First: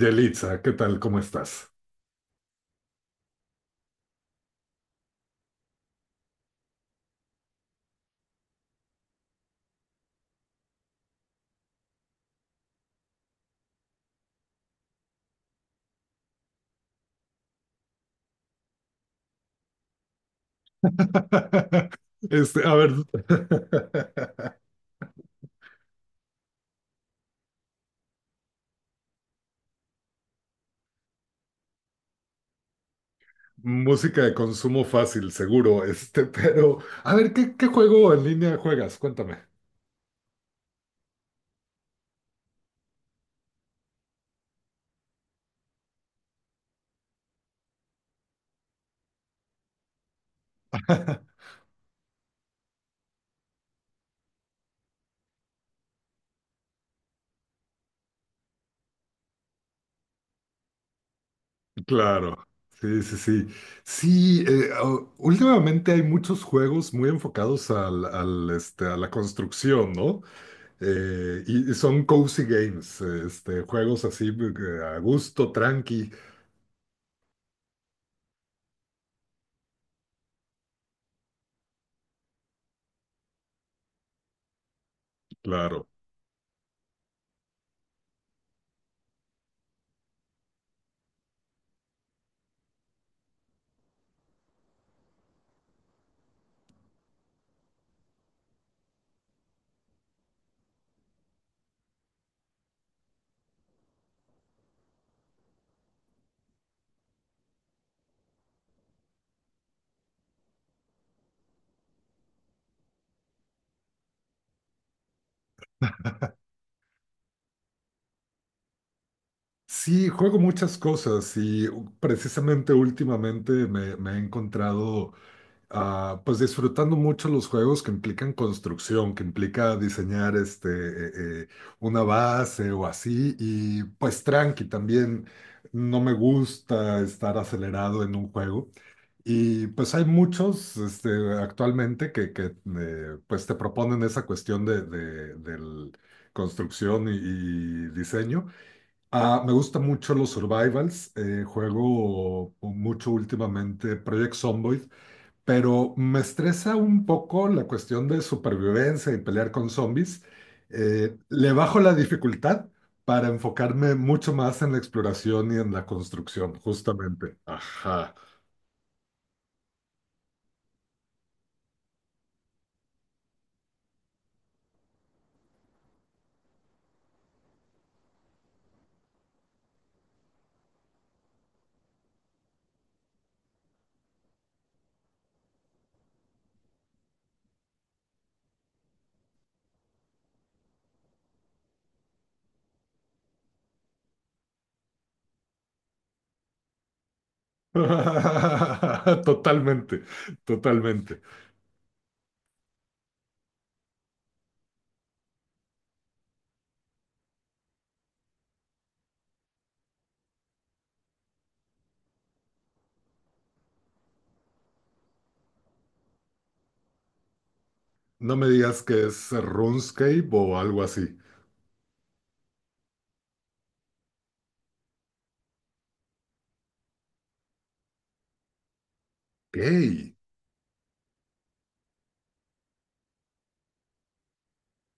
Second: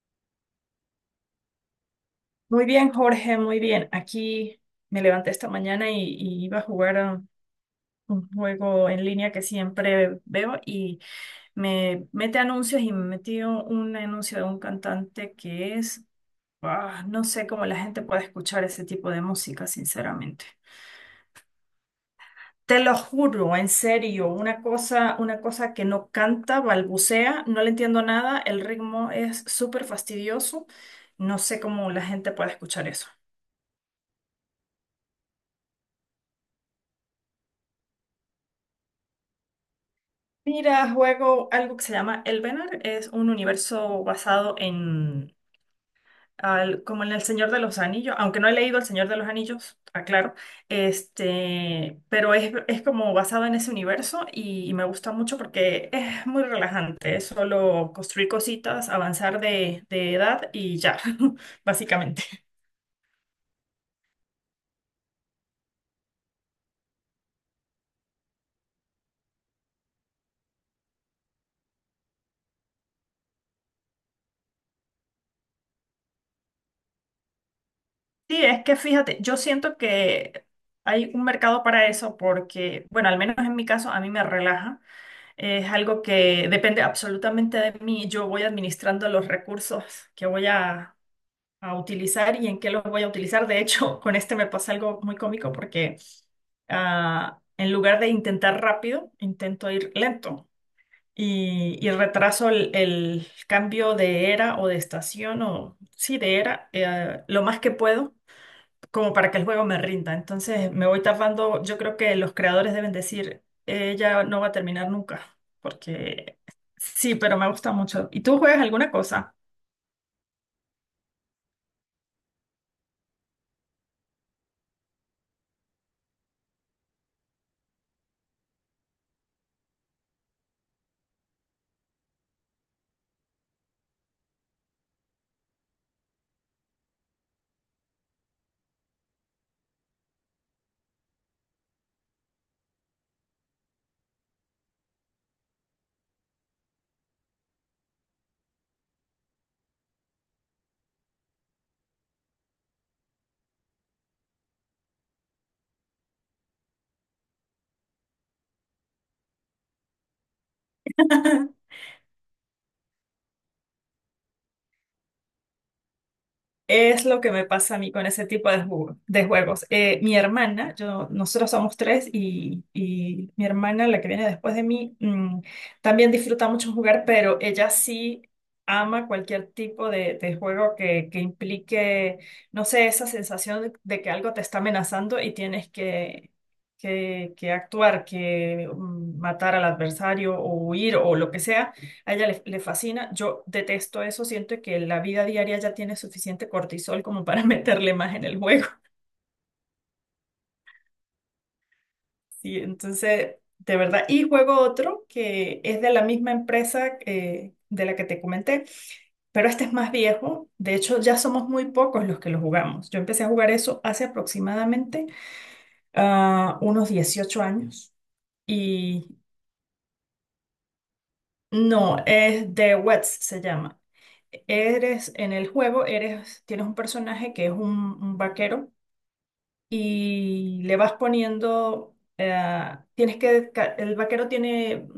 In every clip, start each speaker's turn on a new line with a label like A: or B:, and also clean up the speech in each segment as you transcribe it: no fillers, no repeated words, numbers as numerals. A: Yelitza, ¿qué tal? ¿Cómo estás?
B: Muy bien, Jorge, muy bien. Aquí me levanté esta mañana y iba a jugar a un juego en línea que siempre veo y me mete anuncios y me metió un anuncio de un cantante que es, no sé cómo la gente puede escuchar ese tipo de música, sinceramente.
A: A
B: Te
A: ver,
B: lo juro, en serio, una cosa que no canta, balbucea, no le entiendo nada, el ritmo es súper fastidioso, no sé cómo la gente puede escuchar eso.
A: música de consumo fácil, seguro, pero, a ver, ¿qué juego en línea juegas? Cuéntame.
B: Mira, juego algo que se llama Elvenar. Es un universo basado en, como en El Señor de los Anillos, aunque no he leído El Señor de los Anillos, aclaro, este, pero es como basado en ese universo y me gusta mucho porque es muy relajante. Es solo construir cositas, avanzar de edad y ya, básicamente.
A: Claro, sí, sí, sí. Sí, últimamente hay muchos juegos muy enfocados a la construcción, ¿no? Y son cozy games, juegos así, a gusto, tranqui,
B: Sí, es que fíjate, yo siento que hay un mercado para eso porque, bueno, al menos en mi caso, a mí me relaja. Es
A: claro.
B: algo que depende absolutamente de mí. Yo voy administrando los recursos que voy a utilizar y en qué los voy a utilizar. De hecho, con este me pasa algo muy cómico porque en lugar de intentar rápido, intento ir lento y retraso el cambio de era o de estación o sí, de era lo más que puedo como para que el juego me rinda. Entonces me voy tapando, yo creo que los creadores deben decir, ella no va a terminar nunca, porque sí, pero me gusta mucho. ¿Y tú juegas alguna cosa?
A: Sí, juego muchas cosas y precisamente últimamente me he encontrado, pues disfrutando mucho los juegos que implican construcción, que implica diseñar, eh, una base o así y pues tranqui también. No me gusta estar acelerado en un juego y pues hay muchos, actualmente, que pues te proponen esa cuestión de, del construcción y diseño. Ah, me gustan mucho los survivals. Juego mucho últimamente Project Zomboid, pero me estresa un poco la cuestión de supervivencia y pelear con zombies. Le bajo la dificultad para enfocarme mucho más en la exploración y en la construcción,
B: Es lo que
A: justamente.
B: me pasa a mí con
A: Ajá.
B: ese tipo de, de juegos. Mi hermana, yo, nosotros somos tres y mi hermana, la que viene después de mí, también disfruta mucho jugar, pero ella sí ama cualquier tipo de juego que implique, no sé, esa sensación de que algo te está amenazando y tienes que, que actuar, que matar al adversario o huir o lo que sea. A ella le, le fascina. Yo detesto eso. Siento que la vida diaria ya tiene suficiente cortisol como para meterle más en el juego.
A: Totalmente, totalmente.
B: Sí, entonces, de verdad. Y juego otro que es de la misma empresa de la que te comenté, pero este es más viejo. De hecho, ya somos muy pocos los que lo jugamos. Yo empecé a jugar eso hace aproximadamente unos 18 años.
A: No me digas que
B: Y
A: es RuneScape o algo así.
B: no, es The Wets se llama. Eres en el juego, eres, tienes un personaje que es un vaquero
A: Gay.
B: y le vas poniendo, tienes que, el vaquero tiene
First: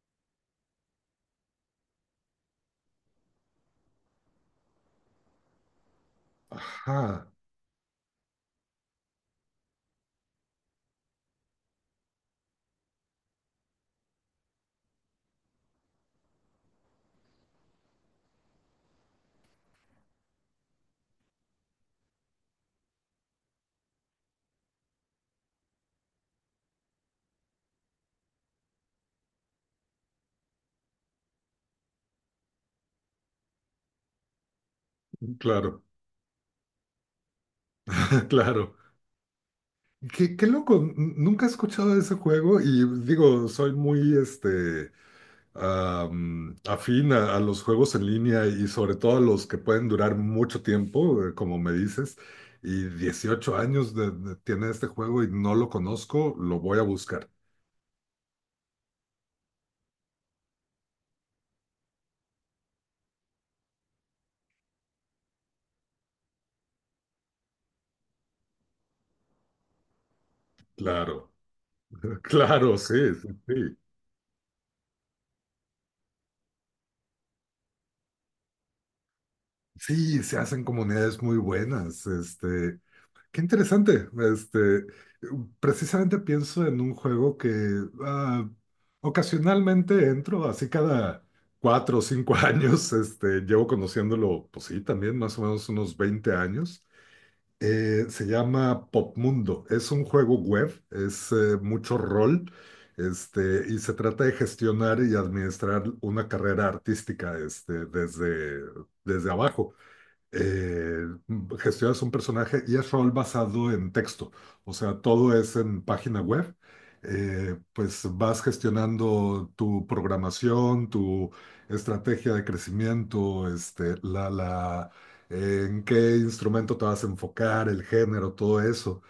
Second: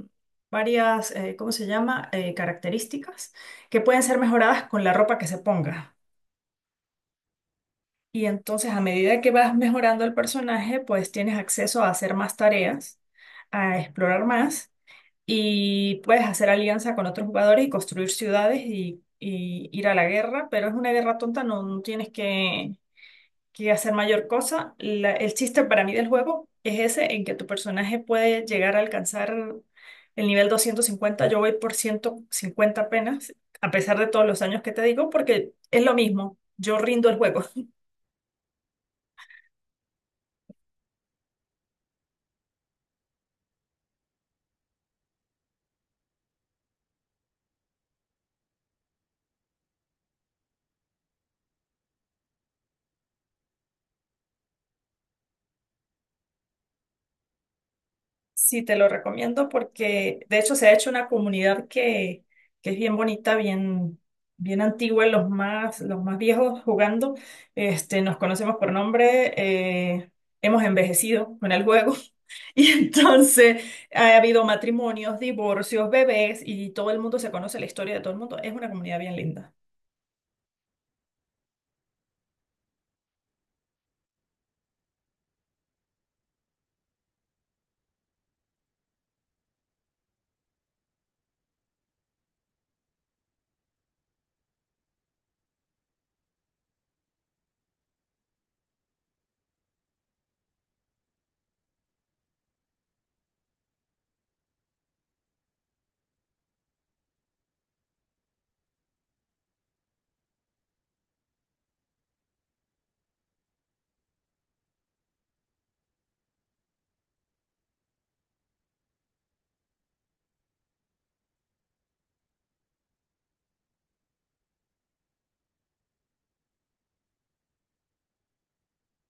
B: varias, ¿cómo se llama? Características que pueden ser mejoradas con la ropa que se ponga.
A: Ajá,
B: Y entonces a medida que vas mejorando el personaje, pues tienes acceso a hacer más tareas, a explorar más, y puedes hacer alianza con otros jugadores y construir ciudades y ir a la guerra, pero es una guerra tonta, no, no tienes que hacer mayor cosa. El chiste para mí del juego es ese, en que tu personaje puede llegar a alcanzar el nivel 250, yo voy por 150 apenas, a pesar de todos los años que te digo, porque
A: claro,
B: es lo mismo, yo rindo el juego.
A: claro. Qué loco, nunca he escuchado de ese juego y digo, soy muy afín a los juegos en línea y sobre todo a los que pueden durar mucho tiempo, como me dices, y 18 años tiene este juego y no lo conozco, lo voy a buscar.
B: Sí, te lo recomiendo porque de hecho se ha hecho una comunidad que es bien bonita, bien, bien antigua, los más viejos jugando. Este, nos conocemos por nombre, hemos
A: Claro,
B: envejecido con el juego y
A: claro, sí, sí,
B: entonces
A: sí.
B: ha habido matrimonios, divorcios, bebés y todo el mundo se conoce la historia de todo el mundo. Es una comunidad bien linda.
A: Sí, se hacen comunidades muy buenas. Qué interesante. Precisamente pienso en un juego que, ah, ocasionalmente entro, así cada 4 o 5 años, llevo conociéndolo, pues sí, también más o menos unos 20 años. Se llama Popmundo. Es un juego web, es mucho rol, y se trata de gestionar y administrar una carrera artística, desde, abajo. Eh, gestionas un personaje y es rol basado en texto, o sea, todo es en página web. Pues vas gestionando tu programación, tu estrategia de crecimiento, en qué instrumento te vas a enfocar, el género, todo eso.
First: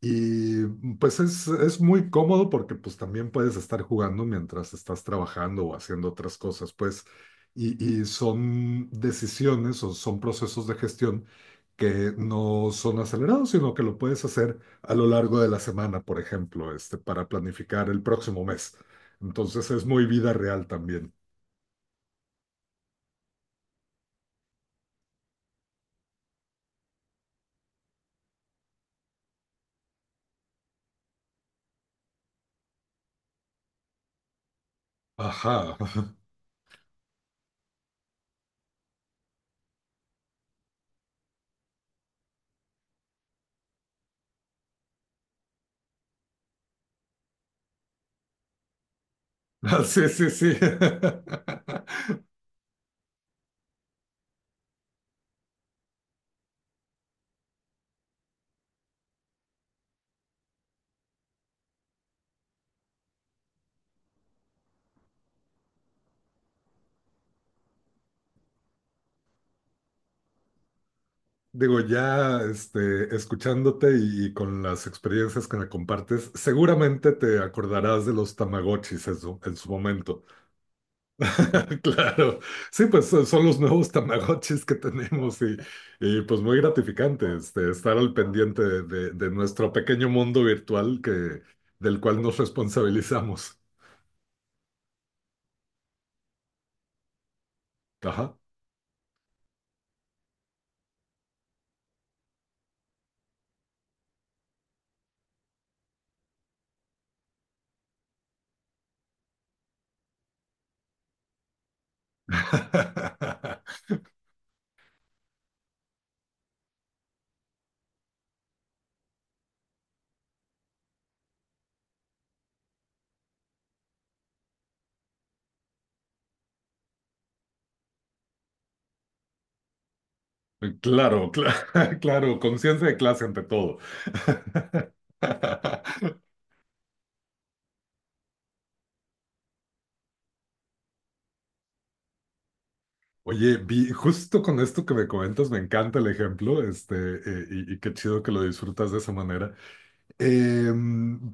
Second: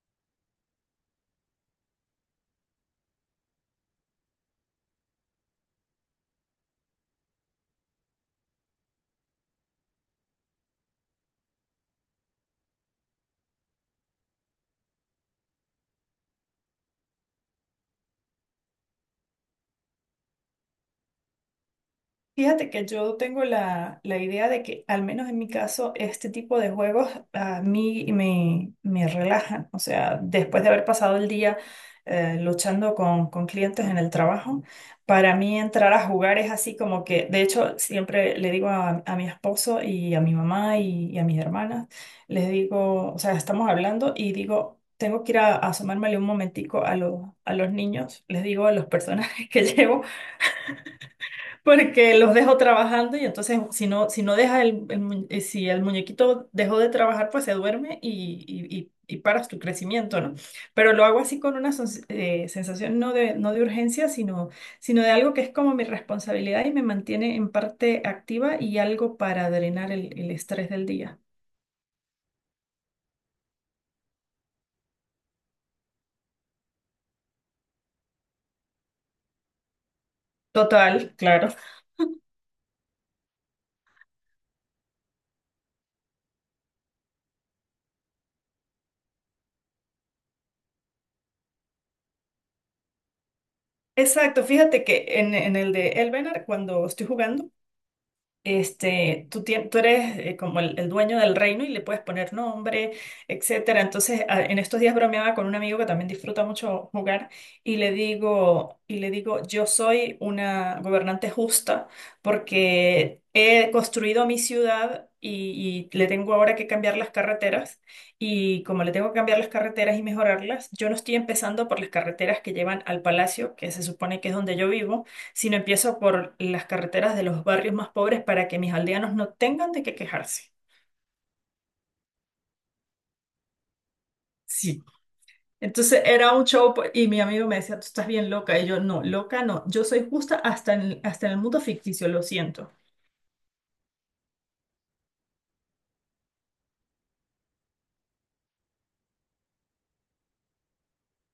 A: Y pues es muy cómodo porque pues también puedes estar jugando mientras estás trabajando o haciendo otras cosas. Pues y son decisiones o son procesos de gestión que no son acelerados, sino que lo puedes hacer a lo largo de la semana, por ejemplo, para planificar el próximo mes. Entonces es muy vida real también.
B: Fíjate que yo tengo la, la idea de que, al menos en mi caso, este tipo de juegos a mí me, me relajan. O sea, después de haber pasado el día luchando con clientes en el trabajo, para mí
A: Ajá.
B: entrar a jugar es así como que, de hecho, siempre le digo a mi esposo y a mi mamá y a mis hermanas, les digo, o sea, estamos hablando y digo, tengo que ir a asomármele un momentico a los niños, les digo a los personajes que
A: Ah,
B: llevo
A: sí, sí, sí.
B: porque los dejo trabajando y entonces si no, si no deja el si el muñequito dejó de trabajar, pues se duerme y, y paras tu crecimiento, ¿no? Pero lo hago así con una sensación no de, no de urgencia, sino, sino de algo que es como mi responsabilidad y me mantiene en parte activa y algo para drenar el estrés del día.
A: Digo, ya escuchándote y, con las experiencias que me compartes, seguramente te acordarás de los Tamagotchis en su momento.
B: Total, claro.
A: Claro, sí, pues son los nuevos Tamagotchis que tenemos y, pues muy gratificante, estar al pendiente de, de nuestro pequeño mundo virtual, que, del cual nos responsabilizamos.
B: Exacto, fíjate que en el de Elvenar, cuando estoy jugando,
A: Ajá.
B: este, tú, tú eres como el dueño del reino y le puedes poner nombre, etcétera. Entonces, en estos días bromeaba con un amigo que también disfruta mucho jugar y le digo, yo soy una gobernante justa porque he construido mi ciudad y le tengo ahora que cambiar las carreteras y como le tengo que cambiar las carreteras y mejorarlas, yo no estoy empezando por las carreteras que llevan al palacio, que se supone que es donde yo vivo, sino empiezo por las carreteras de los barrios más pobres para que mis aldeanos no tengan de qué quejarse.
A: Claro, claro, conciencia de clase ante todo.
B: Sí. Entonces era un show pues, y mi amigo me decía, tú estás bien loca. Y yo, no, loca no, yo soy justa hasta en, hasta en el mundo ficticio, lo siento.
A: Oye, justo con esto que me comentas, me encanta el ejemplo, y qué chido que lo disfrutas de esa manera. Eh,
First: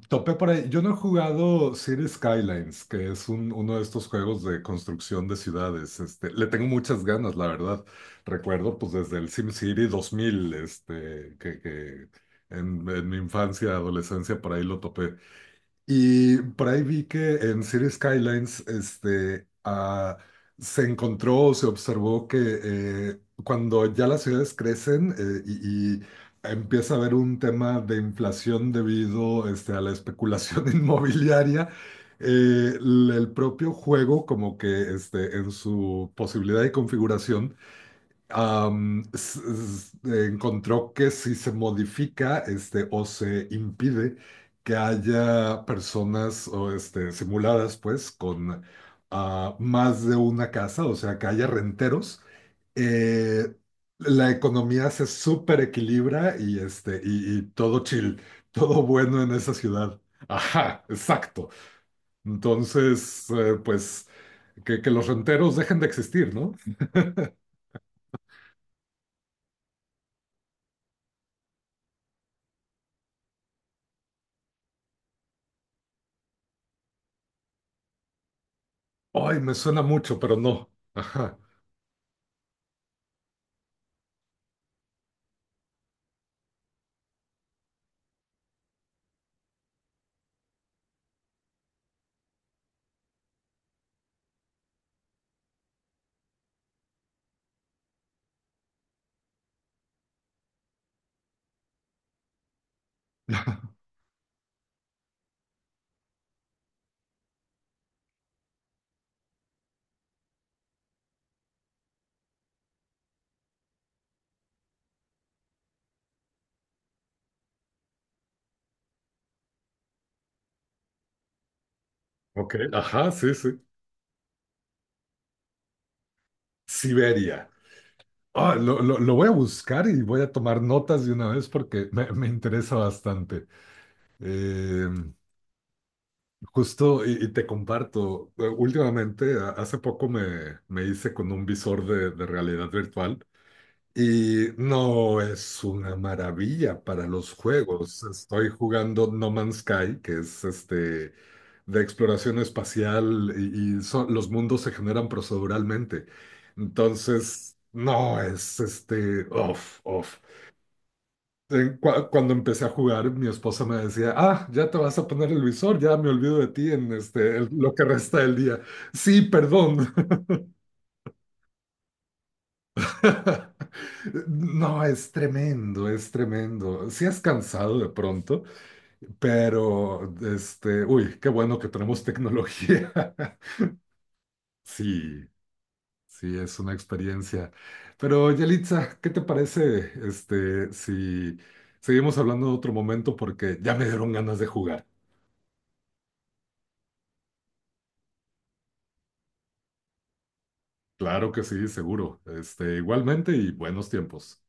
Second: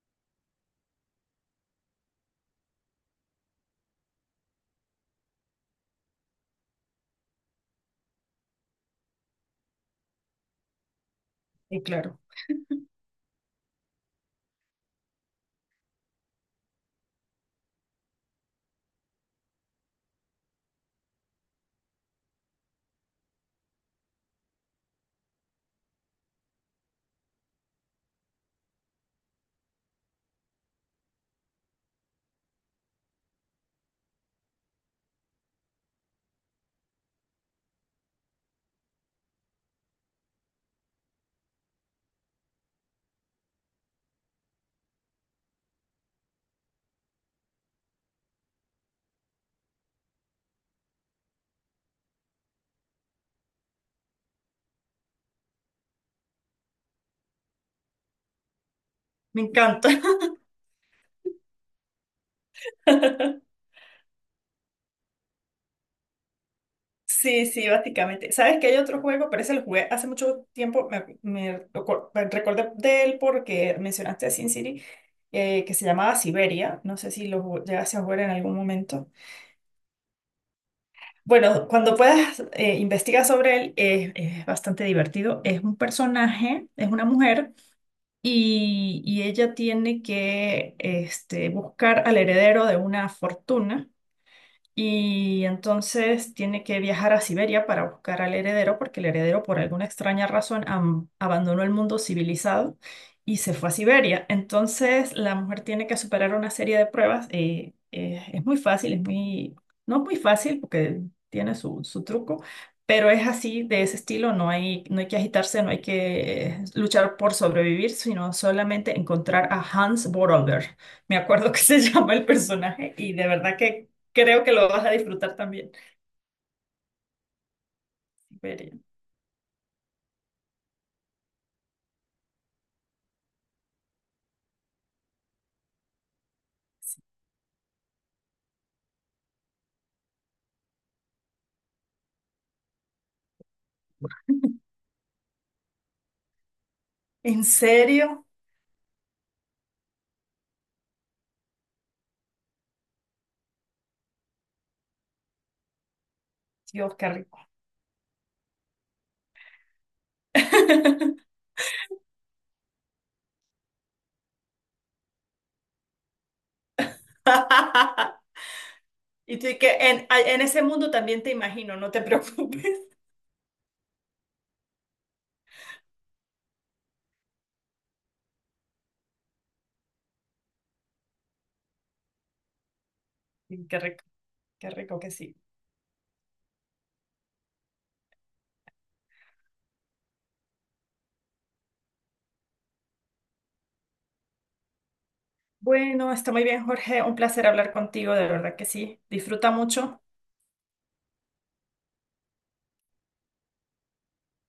A: Topé por ahí. Yo no he jugado Cities Skylines, que es uno de estos juegos de construcción de ciudades. Le tengo muchas ganas, la verdad. Recuerdo, pues, desde el SimCity 2000, que,
B: Y
A: que
B: claro,
A: en mi infancia, adolescencia, por ahí lo topé. Y por ahí vi que en City Skylines, se encontró o se observó que, cuando ya las ciudades crecen, y empieza a haber un tema de inflación debido, a la especulación inmobiliaria, el propio juego, como que, en su posibilidad y configuración, encontró que si se modifica, o se impide que haya personas o, simuladas pues con, más de una casa, o sea, que haya renteros, eh, la economía se super equilibra y todo chill, todo bueno en
B: me
A: esa
B: encanta.
A: ciudad. Ajá, exacto. Entonces, pues que los renteros dejen de existir, no.
B: Sí, sí, básicamente. ¿Sabes que hay otro juego? Pero ese lo jugué hace mucho tiempo. Me, me recordé de él porque mencionaste a Sin City, que se llamaba Siberia. No sé si lo llegaste a jugar en algún momento.
A: Ay, me suena mucho, pero no. Ajá.
B: Bueno, cuando puedas investigar sobre él, es bastante divertido. Es un personaje, es una mujer, y ella tiene que este, buscar al heredero de una fortuna y entonces tiene que viajar a Siberia para buscar al heredero porque el heredero por alguna extraña razón abandonó el mundo civilizado y se fue a Siberia. Entonces la mujer tiene que superar una serie de pruebas. Es muy fácil, es muy, no es muy fácil porque tiene su, su truco. Pero es así, de ese estilo, no hay, no hay que agitarse, no hay que luchar por sobrevivir, sino solamente encontrar a Hans Borolder. Me acuerdo que se llama el
A: Ok,
B: personaje
A: ajá,
B: y de
A: sí,
B: verdad
A: sí.
B: que creo que lo vas a disfrutar también.
A: Siberia. Ah,
B: Siberia.
A: lo voy a buscar y voy a tomar notas de una vez porque me interesa bastante. Eh, Justo, y te comparto, últimamente, hace poco me hice con un visor de realidad virtual y no es una maravilla para los
B: ¿En
A: juegos.
B: serio?
A: Estoy jugando No Man's Sky, que es de exploración espacial y los mundos se generan proceduralmente.
B: Dios, qué rico.
A: Entonces, no es off, off. Cuando empecé a jugar, mi esposa me decía: «Ah, ya te vas a poner el visor, ya me olvido de ti en lo que resta del día». Sí,
B: Y tú, y que
A: perdón.
B: en ese mundo también te imagino, no te preocupes.
A: No, es tremendo, es tremendo. Sí es cansado de pronto, pero, uy, qué bueno que tenemos tecnología.
B: Sí, qué rico, qué rico que
A: Sí,
B: sí.
A: sí, es una experiencia. Pero Yelitza, ¿qué te parece, si seguimos hablando en otro momento? Porque ya me dieron ganas de jugar.
B: Bueno, está muy bien, Jorge. Un placer hablar contigo, de verdad que sí. Disfruta mucho.
A: Claro que sí, seguro. Igualmente y buenos tiempos.